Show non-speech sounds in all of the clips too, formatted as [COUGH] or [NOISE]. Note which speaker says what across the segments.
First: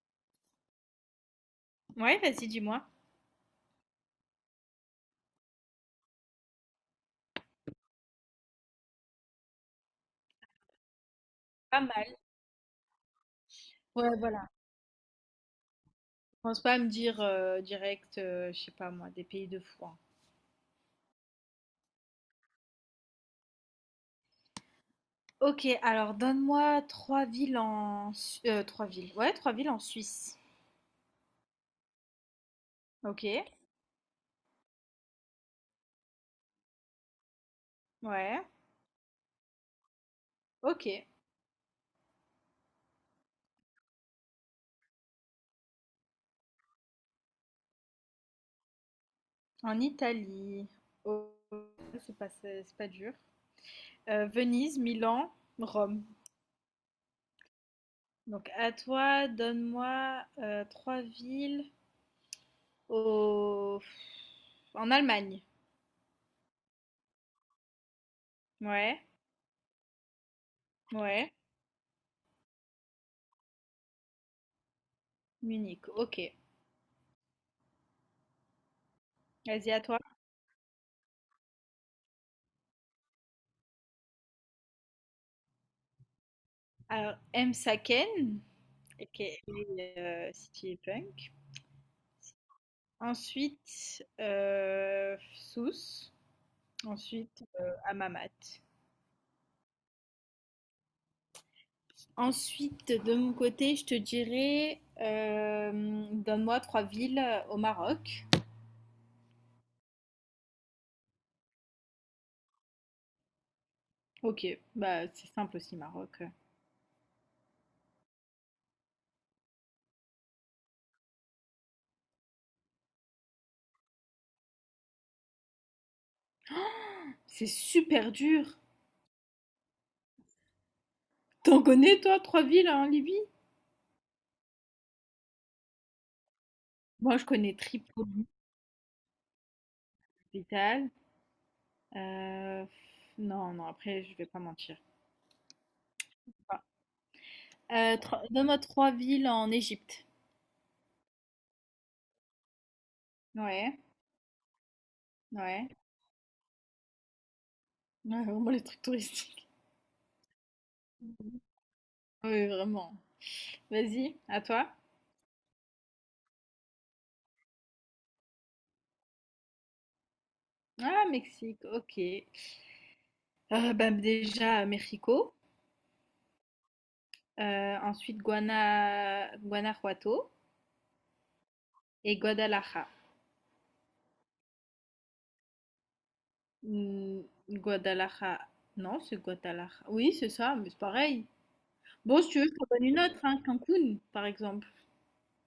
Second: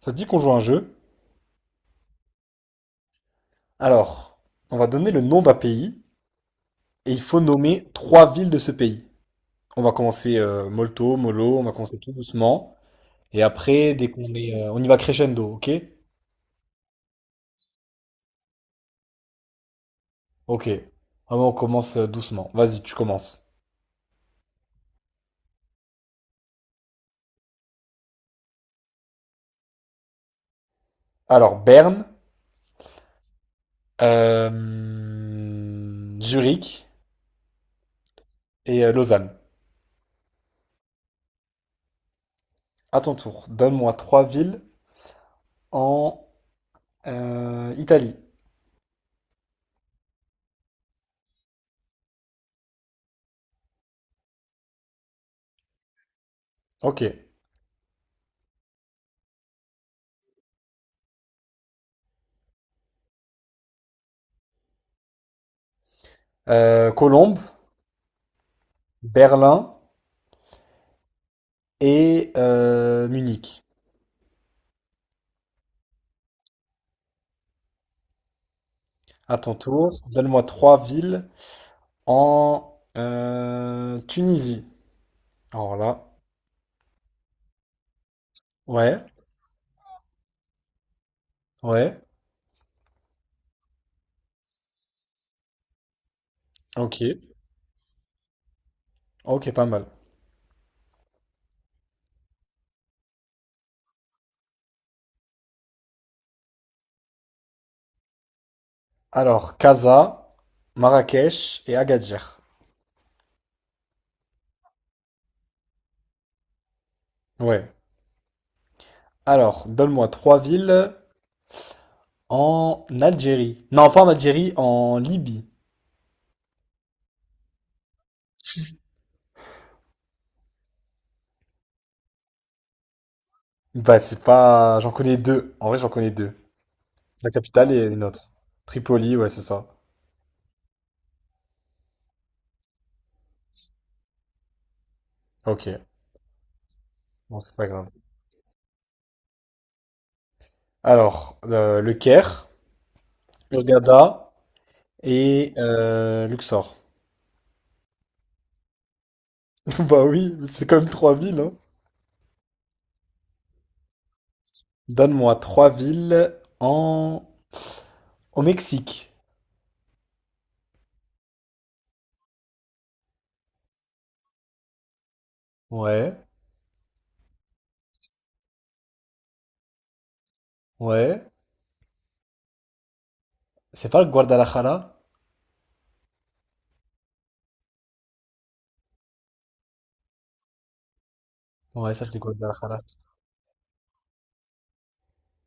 Speaker 1: Ça te dit qu'on joue à un jeu?
Speaker 2: Ouais, vas-y, dis-moi.
Speaker 1: Alors, on va donner le nom d'un pays et il faut nommer trois villes de ce pays. On va commencer molto, mollo, on va
Speaker 2: Pas
Speaker 1: commencer tout
Speaker 2: mal.
Speaker 1: doucement. Et après,
Speaker 2: Ouais, voilà.
Speaker 1: on y va crescendo, ok?
Speaker 2: Pense pas à me dire direct, je sais pas moi, des pays de fou, hein.
Speaker 1: Ok. Vraiment, on commence doucement. Vas-y, tu commences.
Speaker 2: Ok, alors donne-moi trois villes en... trois villes. Ouais, trois villes en Suisse.
Speaker 1: Alors, Berne,
Speaker 2: Ok,
Speaker 1: euh, Zurich
Speaker 2: ouais,
Speaker 1: et Lausanne.
Speaker 2: ok.
Speaker 1: À ton tour, donne-moi trois villes en Italie.
Speaker 2: En Italie. Oh, c'est pas dur. Venise, Milan, Rome.
Speaker 1: Ok.
Speaker 2: Donc à toi, donne-moi trois villes au... en Allemagne.
Speaker 1: Colombe,
Speaker 2: Ouais,
Speaker 1: Berlin
Speaker 2: ouais.
Speaker 1: et Munich.
Speaker 2: Munich, ok.
Speaker 1: À ton
Speaker 2: Vas-y, à
Speaker 1: tour,
Speaker 2: toi.
Speaker 1: donne-moi trois villes en Tunisie. Alors là,
Speaker 2: Alors, M. Saken,
Speaker 1: ouais,
Speaker 2: aka, City Punk.
Speaker 1: ouais,
Speaker 2: Ensuite, Sous.
Speaker 1: ok,
Speaker 2: Ensuite, Amamat.
Speaker 1: ok, pas mal.
Speaker 2: Ensuite, de mon côté, je te dirais donne-moi trois villes au Maroc.
Speaker 1: Alors, Casa, Marrakech et Agadir.
Speaker 2: Ok, bah c'est simple aussi, Maroc.
Speaker 1: Ouais. Alors, donne-moi trois villes en Algérie. Non, pas en Algérie, en Libye.
Speaker 2: C'est super dur. T'en connais, toi, trois villes en Libye?
Speaker 1: Bah, c'est pas. J'en connais deux. En vrai, j'en connais deux.
Speaker 2: Moi, je
Speaker 1: La
Speaker 2: connais
Speaker 1: capitale et une
Speaker 2: Tripoli,
Speaker 1: autre. Tripoli, ouais, c'est ça.
Speaker 2: capitale. Euh, non, non, après, je vais pas mentir.
Speaker 1: Ok,
Speaker 2: Enfin,
Speaker 1: bon, c'est pas grave.
Speaker 2: donne-moi trois villes en Égypte.
Speaker 1: Alors, le Caire,
Speaker 2: Ouais,
Speaker 1: Hurghada et
Speaker 2: ouais.
Speaker 1: Luxor.
Speaker 2: Ouais, vraiment les trucs touristiques.
Speaker 1: [LAUGHS] Bah oui, c'est quand même trois villes, hein.
Speaker 2: Ah oui, vraiment. Vas-y, à toi.
Speaker 1: Donne-moi trois villes en... au Mexique.
Speaker 2: Ah, Mexique, ok. Bah, déjà, Mexico.
Speaker 1: Ouais,
Speaker 2: Ensuite, Guanajuato
Speaker 1: ouais.
Speaker 2: et Guadalajara.
Speaker 1: C'est pas le Guadalajara?
Speaker 2: Hmm, Guadalajara. Non, c'est Guadalajara. Oui, c'est ça, mais c'est pareil.
Speaker 1: Ouais, ça c'est
Speaker 2: Bon, si tu veux, je t'en
Speaker 1: Guadalajara.
Speaker 2: donne une autre, hein, Cancun, par exemple.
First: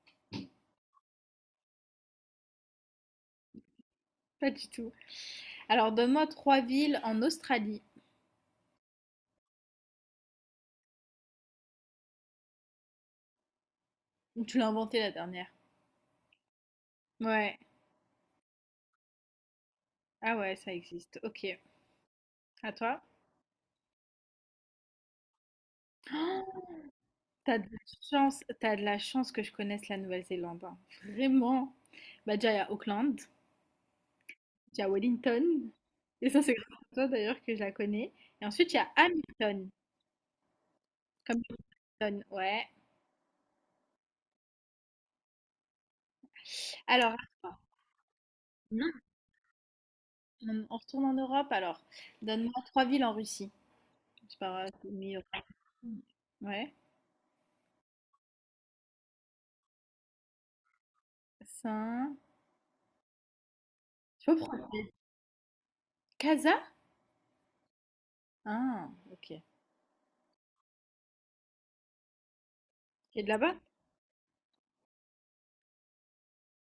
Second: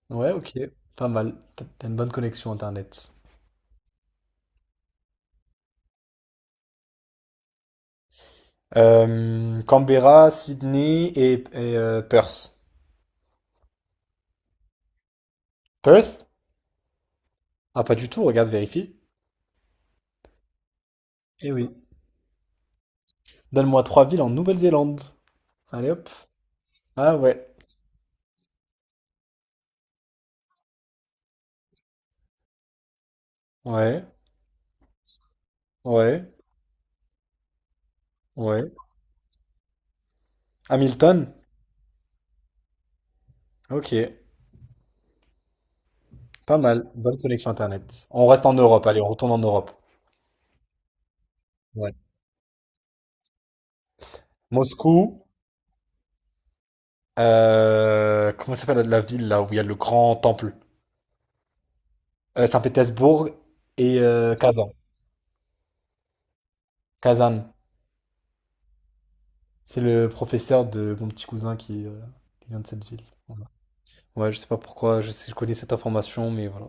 Speaker 1: Ouais, ok. Pas mal. T'as une bonne connexion Internet.
Speaker 2: Pas du tout. Alors, donne-moi trois villes en Australie.
Speaker 1: Canberra, Sydney et Perth.
Speaker 2: Tu l'as inventé la dernière.
Speaker 1: Perth?
Speaker 2: Ouais.
Speaker 1: Ah, pas du tout, regarde, vérifie.
Speaker 2: Ah ouais, ça existe.
Speaker 1: Eh
Speaker 2: Ok.
Speaker 1: oui.
Speaker 2: À toi.
Speaker 1: Donne-moi trois villes en Nouvelle-Zélande. Allez hop.
Speaker 2: Oh
Speaker 1: Ah ouais.
Speaker 2: t'as de la chance, tu de la chance que je connaisse la Nouvelle-Zélande, hein. Vraiment. Bah déjà, il y a Auckland,
Speaker 1: Ouais,
Speaker 2: il y a Wellington.
Speaker 1: ouais,
Speaker 2: Et ça, c'est grâce à toi d'ailleurs que je la connais. Et
Speaker 1: ouais.
Speaker 2: ensuite, il y a Hamilton.
Speaker 1: Hamilton?
Speaker 2: Comme Hamilton, ouais.
Speaker 1: Ok. Pas mal,
Speaker 2: Alors,
Speaker 1: bonne connexion
Speaker 2: attends.
Speaker 1: Internet. On reste en Europe,
Speaker 2: Non,
Speaker 1: allez, on retourne en Europe.
Speaker 2: on retourne en Europe alors.
Speaker 1: Ouais.
Speaker 2: Donne-moi trois villes en Russie. Je parle
Speaker 1: Moscou,
Speaker 2: meilleur. Ouais.
Speaker 1: comment s'appelle la ville là où il y a le grand temple?
Speaker 2: Saint.
Speaker 1: Saint-Pétersbourg et
Speaker 2: Je peux prendre
Speaker 1: Kazan.
Speaker 2: Kaza?
Speaker 1: Kazan,
Speaker 2: Ah, ok.
Speaker 1: c'est le professeur de mon petit cousin qui vient de cette ville.
Speaker 2: Qui est de
Speaker 1: Voilà.
Speaker 2: là-bas?
Speaker 1: Ouais, je sais pas pourquoi, je sais, je connais cette information, mais voilà.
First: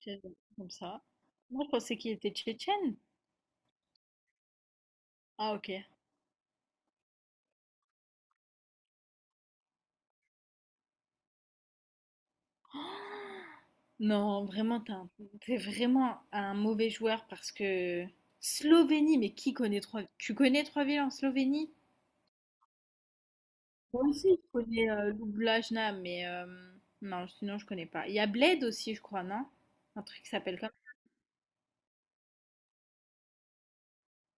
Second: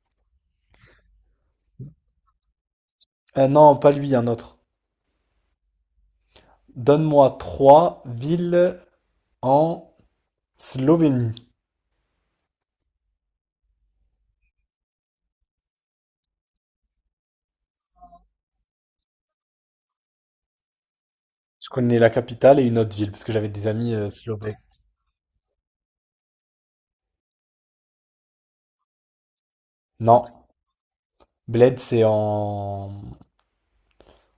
Speaker 2: Tchétchène, comme ça. Moi, je pensais qu'il était tchétchène.
Speaker 1: Non, pas lui, un autre.
Speaker 2: Ah, ok.
Speaker 1: Donne-moi trois villes en Slovénie.
Speaker 2: Non, vraiment, t'es vraiment un mauvais joueur parce que Slovénie, mais qui connaît trois... Tu connais trois villes en
Speaker 1: Je
Speaker 2: Slovénie?
Speaker 1: connais la capitale et une autre ville parce que j'avais des amis
Speaker 2: Moi aussi, je
Speaker 1: slovènes.
Speaker 2: connais Ljubljana, mais non, sinon je connais pas. Il y a Bled aussi, je crois, non? Un truc
Speaker 1: Non.
Speaker 2: qui s'appelle comme...
Speaker 1: Bled, c'est en...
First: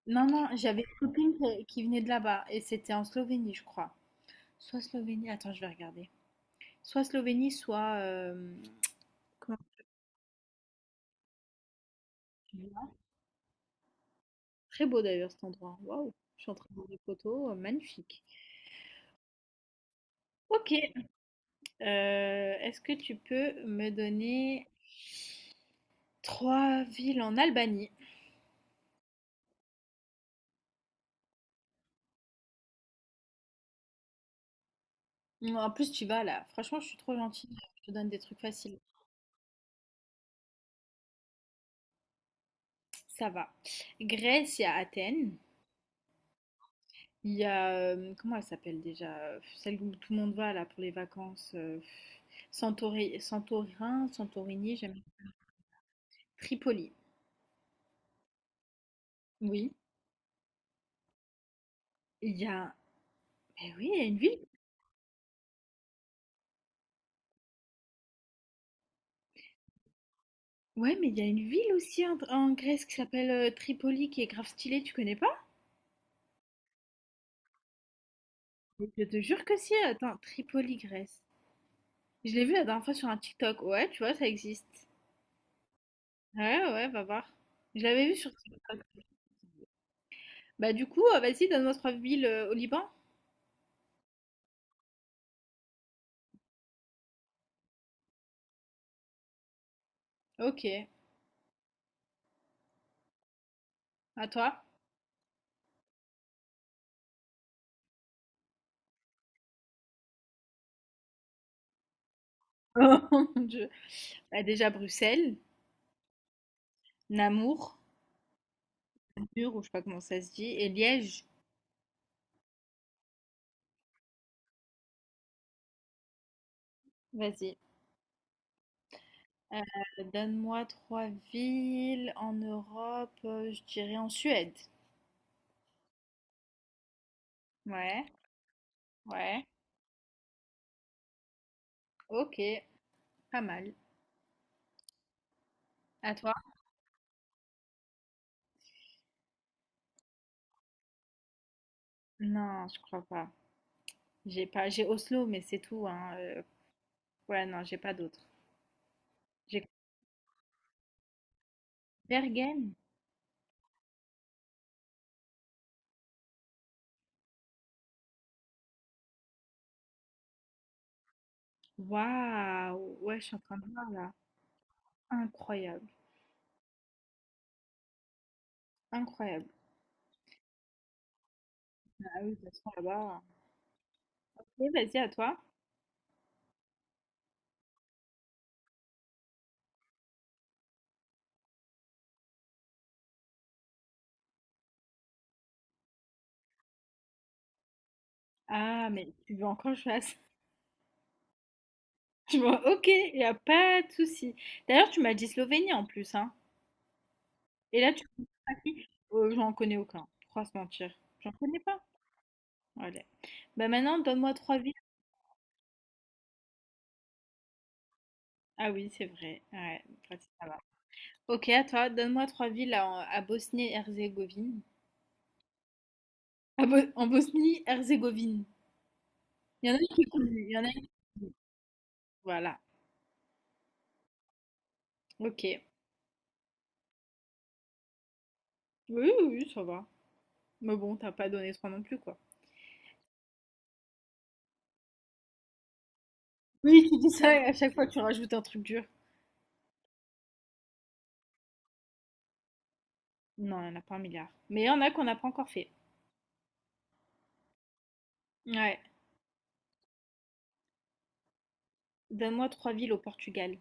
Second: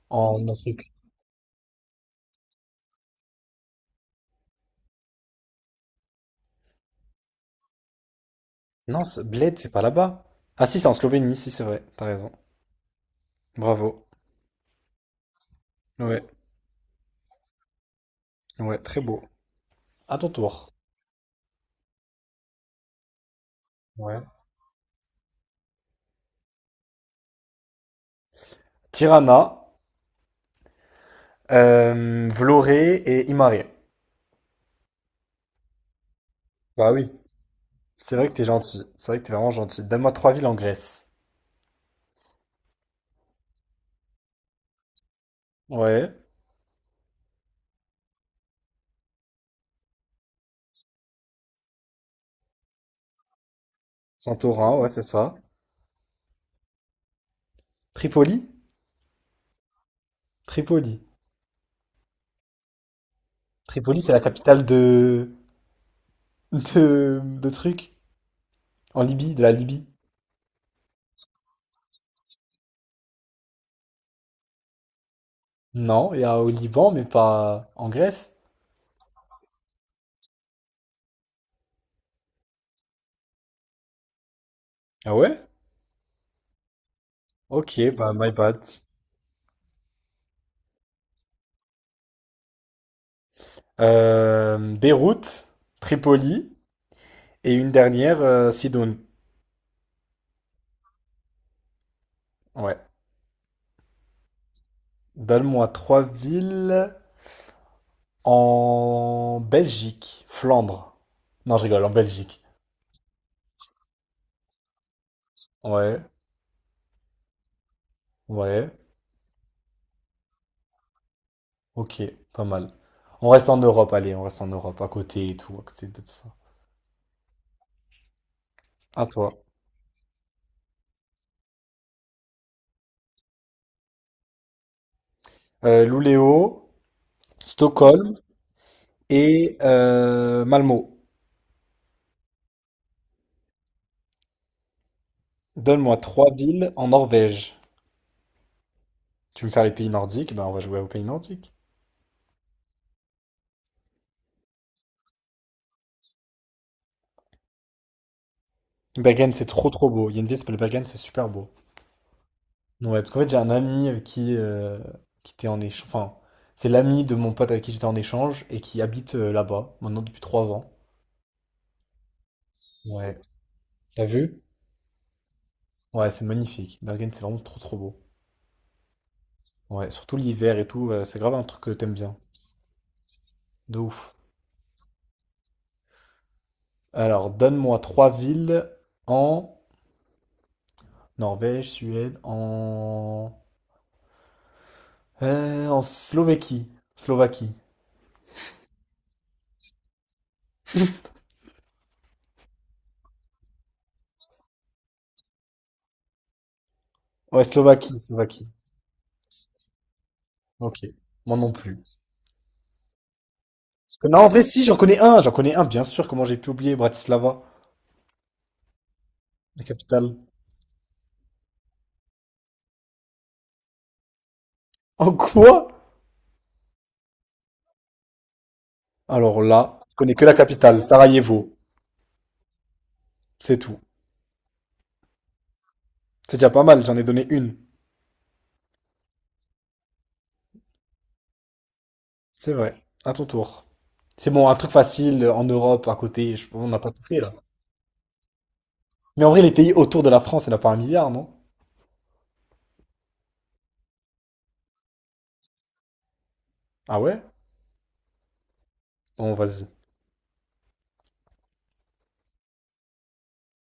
Speaker 2: Non,
Speaker 1: en...
Speaker 2: non, j'avais une copine qui venait de là-bas et c'était en Slovénie, je crois. Soit Slovénie, attends, je vais regarder. Soit Slovénie, soit...
Speaker 1: Non, c'est-
Speaker 2: comment
Speaker 1: Bled, c'est pas là-bas. Ah si, c'est en Slovénie, si c'est vrai, t'as raison.
Speaker 2: tu dis là.
Speaker 1: Bravo.
Speaker 2: Très beau d'ailleurs cet endroit. Waouh,
Speaker 1: Ouais,
Speaker 2: je suis en train de voir des photos, magnifique.
Speaker 1: ouais, très beau. À ton
Speaker 2: Ok,
Speaker 1: tour.
Speaker 2: Est-ce que tu peux me
Speaker 1: Ouais.
Speaker 2: donner trois villes en Albanie?
Speaker 1: Tirana, Vlorë et Imare.
Speaker 2: Bon, en plus, tu vas là. Franchement, je
Speaker 1: Bah
Speaker 2: suis
Speaker 1: oui.
Speaker 2: trop gentille. Je te donne
Speaker 1: C'est
Speaker 2: des
Speaker 1: vrai que
Speaker 2: trucs
Speaker 1: t'es
Speaker 2: faciles.
Speaker 1: gentil. C'est vrai que t'es vraiment gentil. Donne-moi trois villes en Grèce.
Speaker 2: Ça va. Grèce, il y a Athènes.
Speaker 1: Ouais.
Speaker 2: Il y a comment elle s'appelle déjà? Celle où tout le monde va là pour les vacances. Santorin, Santorini,
Speaker 1: Santorin, ouais,
Speaker 2: j'aime.
Speaker 1: c'est ça.
Speaker 2: Tripoli.
Speaker 1: Tripoli?
Speaker 2: Oui.
Speaker 1: Tripoli.
Speaker 2: Il y a. Mais oui, il
Speaker 1: Tripoli,
Speaker 2: y a
Speaker 1: c'est
Speaker 2: une
Speaker 1: la
Speaker 2: ville.
Speaker 1: capitale de trucs. En Libye, de la Libye.
Speaker 2: Ouais, mais il y a une ville aussi en, en Grèce qui s'appelle Tripoli, qui est grave stylée, tu connais pas?
Speaker 1: Non, il y a au Liban, mais pas en Grèce.
Speaker 2: Mais je te jure que si. Attends, Tripoli, Grèce. Je l'ai vu la dernière fois sur un TikTok. Ouais, tu vois, ça existe.
Speaker 1: Ah ouais?
Speaker 2: Ouais, ouais, ouais, va voir.
Speaker 1: Ok,
Speaker 2: Je l'avais
Speaker 1: bah
Speaker 2: vu
Speaker 1: my
Speaker 2: sur
Speaker 1: bad.
Speaker 2: TikTok. Bah du coup, vas-y, donne-moi trois villes au Liban.
Speaker 1: Beyrouth, Tripoli et une dernière, Sidoune.
Speaker 2: Ok,
Speaker 1: Ouais.
Speaker 2: à toi.
Speaker 1: Donne-moi trois villes en Belgique, Flandre. Non, je rigole, en Belgique.
Speaker 2: [LAUGHS] Oh mon Dieu. Bah, déjà Bruxelles,
Speaker 1: Ouais,
Speaker 2: Namour,
Speaker 1: ouais,
Speaker 2: Namur, ou je sais pas comment ça se dit, et Liège.
Speaker 1: ok, pas mal. On reste en Europe, allez, on reste en Europe, à côté et tout, à côté de tout ça.
Speaker 2: Vas-y.
Speaker 1: À toi.
Speaker 2: Donne-moi trois villes en Europe, je dirais en Suède.
Speaker 1: Luleå,
Speaker 2: Ouais,
Speaker 1: Stockholm
Speaker 2: ouais.
Speaker 1: et Malmö.
Speaker 2: Ok, pas mal.
Speaker 1: Donne-moi
Speaker 2: À
Speaker 1: trois
Speaker 2: toi?
Speaker 1: villes en Norvège. Tu veux me faire les pays nordiques? Ben, on va jouer aux pays nordiques.
Speaker 2: Non, je crois pas. J'ai Oslo, mais c'est tout, hein. Ouais, non, j'ai pas d'autres.
Speaker 1: Bergen, c'est
Speaker 2: J'ai
Speaker 1: trop trop beau. Il y a une ville qui s'appelle Bergen, c'est super beau.
Speaker 2: Bergen.
Speaker 1: Ouais, parce qu'en fait, j'ai un ami avec qui était en échange. Enfin, c'est l'ami de mon pote avec qui j'étais en échange et qui habite là-bas, maintenant depuis 3 ans.
Speaker 2: Waouh! Ouais,
Speaker 1: Ouais.
Speaker 2: je suis en train de voir
Speaker 1: T'as
Speaker 2: là.
Speaker 1: vu?
Speaker 2: Incroyable.
Speaker 1: Ouais, c'est magnifique. Bergen, c'est vraiment trop trop beau.
Speaker 2: Incroyable.
Speaker 1: Ouais, surtout l'hiver et tout, c'est grave un truc que t'aimes bien.
Speaker 2: Ah oui, de toute façon, là-bas.
Speaker 1: De ouf.
Speaker 2: Ok, vas-y, à toi.
Speaker 1: Alors, donne-moi trois villes en Norvège, Suède, en Slovaquie. Slovaquie.
Speaker 2: Ah, mais tu veux encore que je fasse? [LAUGHS] Tu vois, ok, il a pas de souci. D'ailleurs, tu m'as dit Slovénie en plus, hein.
Speaker 1: Ouais,
Speaker 2: Et là,
Speaker 1: Slovaquie,
Speaker 2: tu connais
Speaker 1: Slovaquie.
Speaker 2: pas qui? J'en connais aucun. Trois se
Speaker 1: Ok.
Speaker 2: mentir. J'en
Speaker 1: Moi non
Speaker 2: connais pas.
Speaker 1: plus.
Speaker 2: Allez. Bah
Speaker 1: Parce
Speaker 2: maintenant,
Speaker 1: que non, en
Speaker 2: donne-moi
Speaker 1: vrai,
Speaker 2: trois
Speaker 1: si,
Speaker 2: villes.
Speaker 1: j'en connais un, bien sûr, comment j'ai pu oublier Bratislava,
Speaker 2: Ah oui, c'est vrai.
Speaker 1: la
Speaker 2: Ouais,
Speaker 1: capitale.
Speaker 2: pratique, ça va. Ok, à toi, donne-moi trois villes à Bosnie-Herzégovine.
Speaker 1: En quoi?
Speaker 2: En Bosnie-Herzégovine.
Speaker 1: Alors
Speaker 2: Il y en a
Speaker 1: là,
Speaker 2: une
Speaker 1: je
Speaker 2: qui est
Speaker 1: connais que la
Speaker 2: connue, il y en a
Speaker 1: capitale,
Speaker 2: une-
Speaker 1: Sarajevo,
Speaker 2: Voilà,
Speaker 1: c'est tout.
Speaker 2: ok.
Speaker 1: C'est déjà pas mal, j'en ai donné une.
Speaker 2: Oui, oui, oui, ça va. Mais bon, t'as pas donné trois non plus, quoi.
Speaker 1: C'est vrai, à ton tour. C'est bon, un truc facile en Europe, à côté, on n'a
Speaker 2: Oui,
Speaker 1: pas
Speaker 2: tu
Speaker 1: tout
Speaker 2: dis
Speaker 1: fait là.
Speaker 2: ça et à chaque fois tu rajoutes un truc dur.
Speaker 1: Mais en vrai, les pays autour de la France, il n'y en a pas un milliard, non?
Speaker 2: Non, il n'y en a pas un milliard. Mais il y en a qu'on n'a pas encore fait.
Speaker 1: Ah ouais?
Speaker 2: Ouais.
Speaker 1: Bon, vas-y.
Speaker 2: Donne-moi trois villes au Portugal.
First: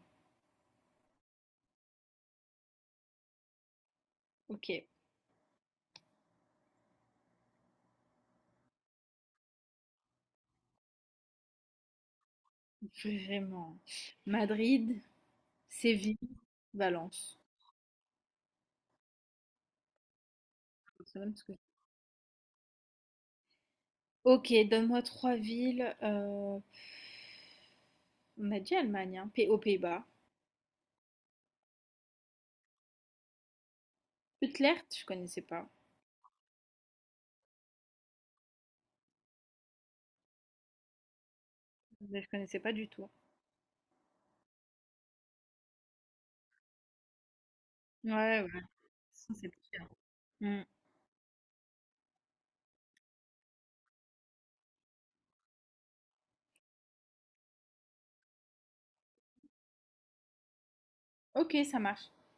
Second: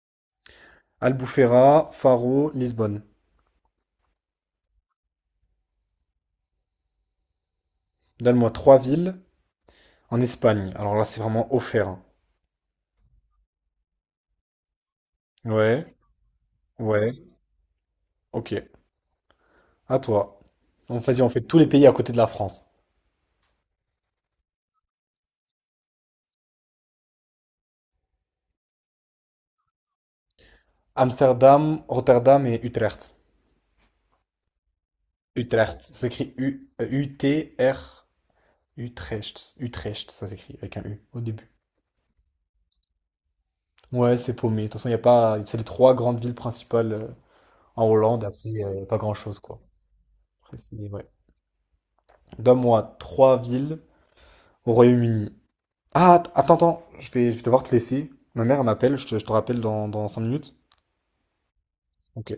Speaker 1: Albufeira, Faro, Lisbonne.
Speaker 2: Ok.
Speaker 1: Donne-moi trois villes en Espagne. Alors là, c'est vraiment offert, hein.
Speaker 2: Vraiment. Madrid,
Speaker 1: Ouais,
Speaker 2: Séville,
Speaker 1: ouais,
Speaker 2: Valence.
Speaker 1: ok. À toi. On,
Speaker 2: C'est
Speaker 1: vas-y, on
Speaker 2: même
Speaker 1: fait
Speaker 2: ce que-
Speaker 1: tous les pays à côté de la France.
Speaker 2: Ok, donne-moi trois villes. On a dit Allemagne, hein, aux Pays-Bas.
Speaker 1: Amsterdam, Rotterdam et Utrecht.
Speaker 2: Utrecht, je connaissais pas.
Speaker 1: Utrecht, ça s'écrit U, U-T-R, Utrecht. Utrecht, ça s'écrit avec un U au début.
Speaker 2: Je connaissais pas du tout.
Speaker 1: Ouais, c'est paumé. De toute façon, il y a pas. C'est les trois grandes villes principales en Hollande.
Speaker 2: Ouais,
Speaker 1: Après,
Speaker 2: ouais.
Speaker 1: pas
Speaker 2: Ça,
Speaker 1: grand-chose,
Speaker 2: c'est
Speaker 1: quoi.
Speaker 2: pire.
Speaker 1: Après, ouais. Donne-moi trois villes au Royaume-Uni. Ah, attends, attends. Je vais devoir te laisser. Ma mère, elle m'appelle. Je te rappelle dans 5 minutes.
Speaker 2: Ok, ça marche.
Speaker 1: Ok.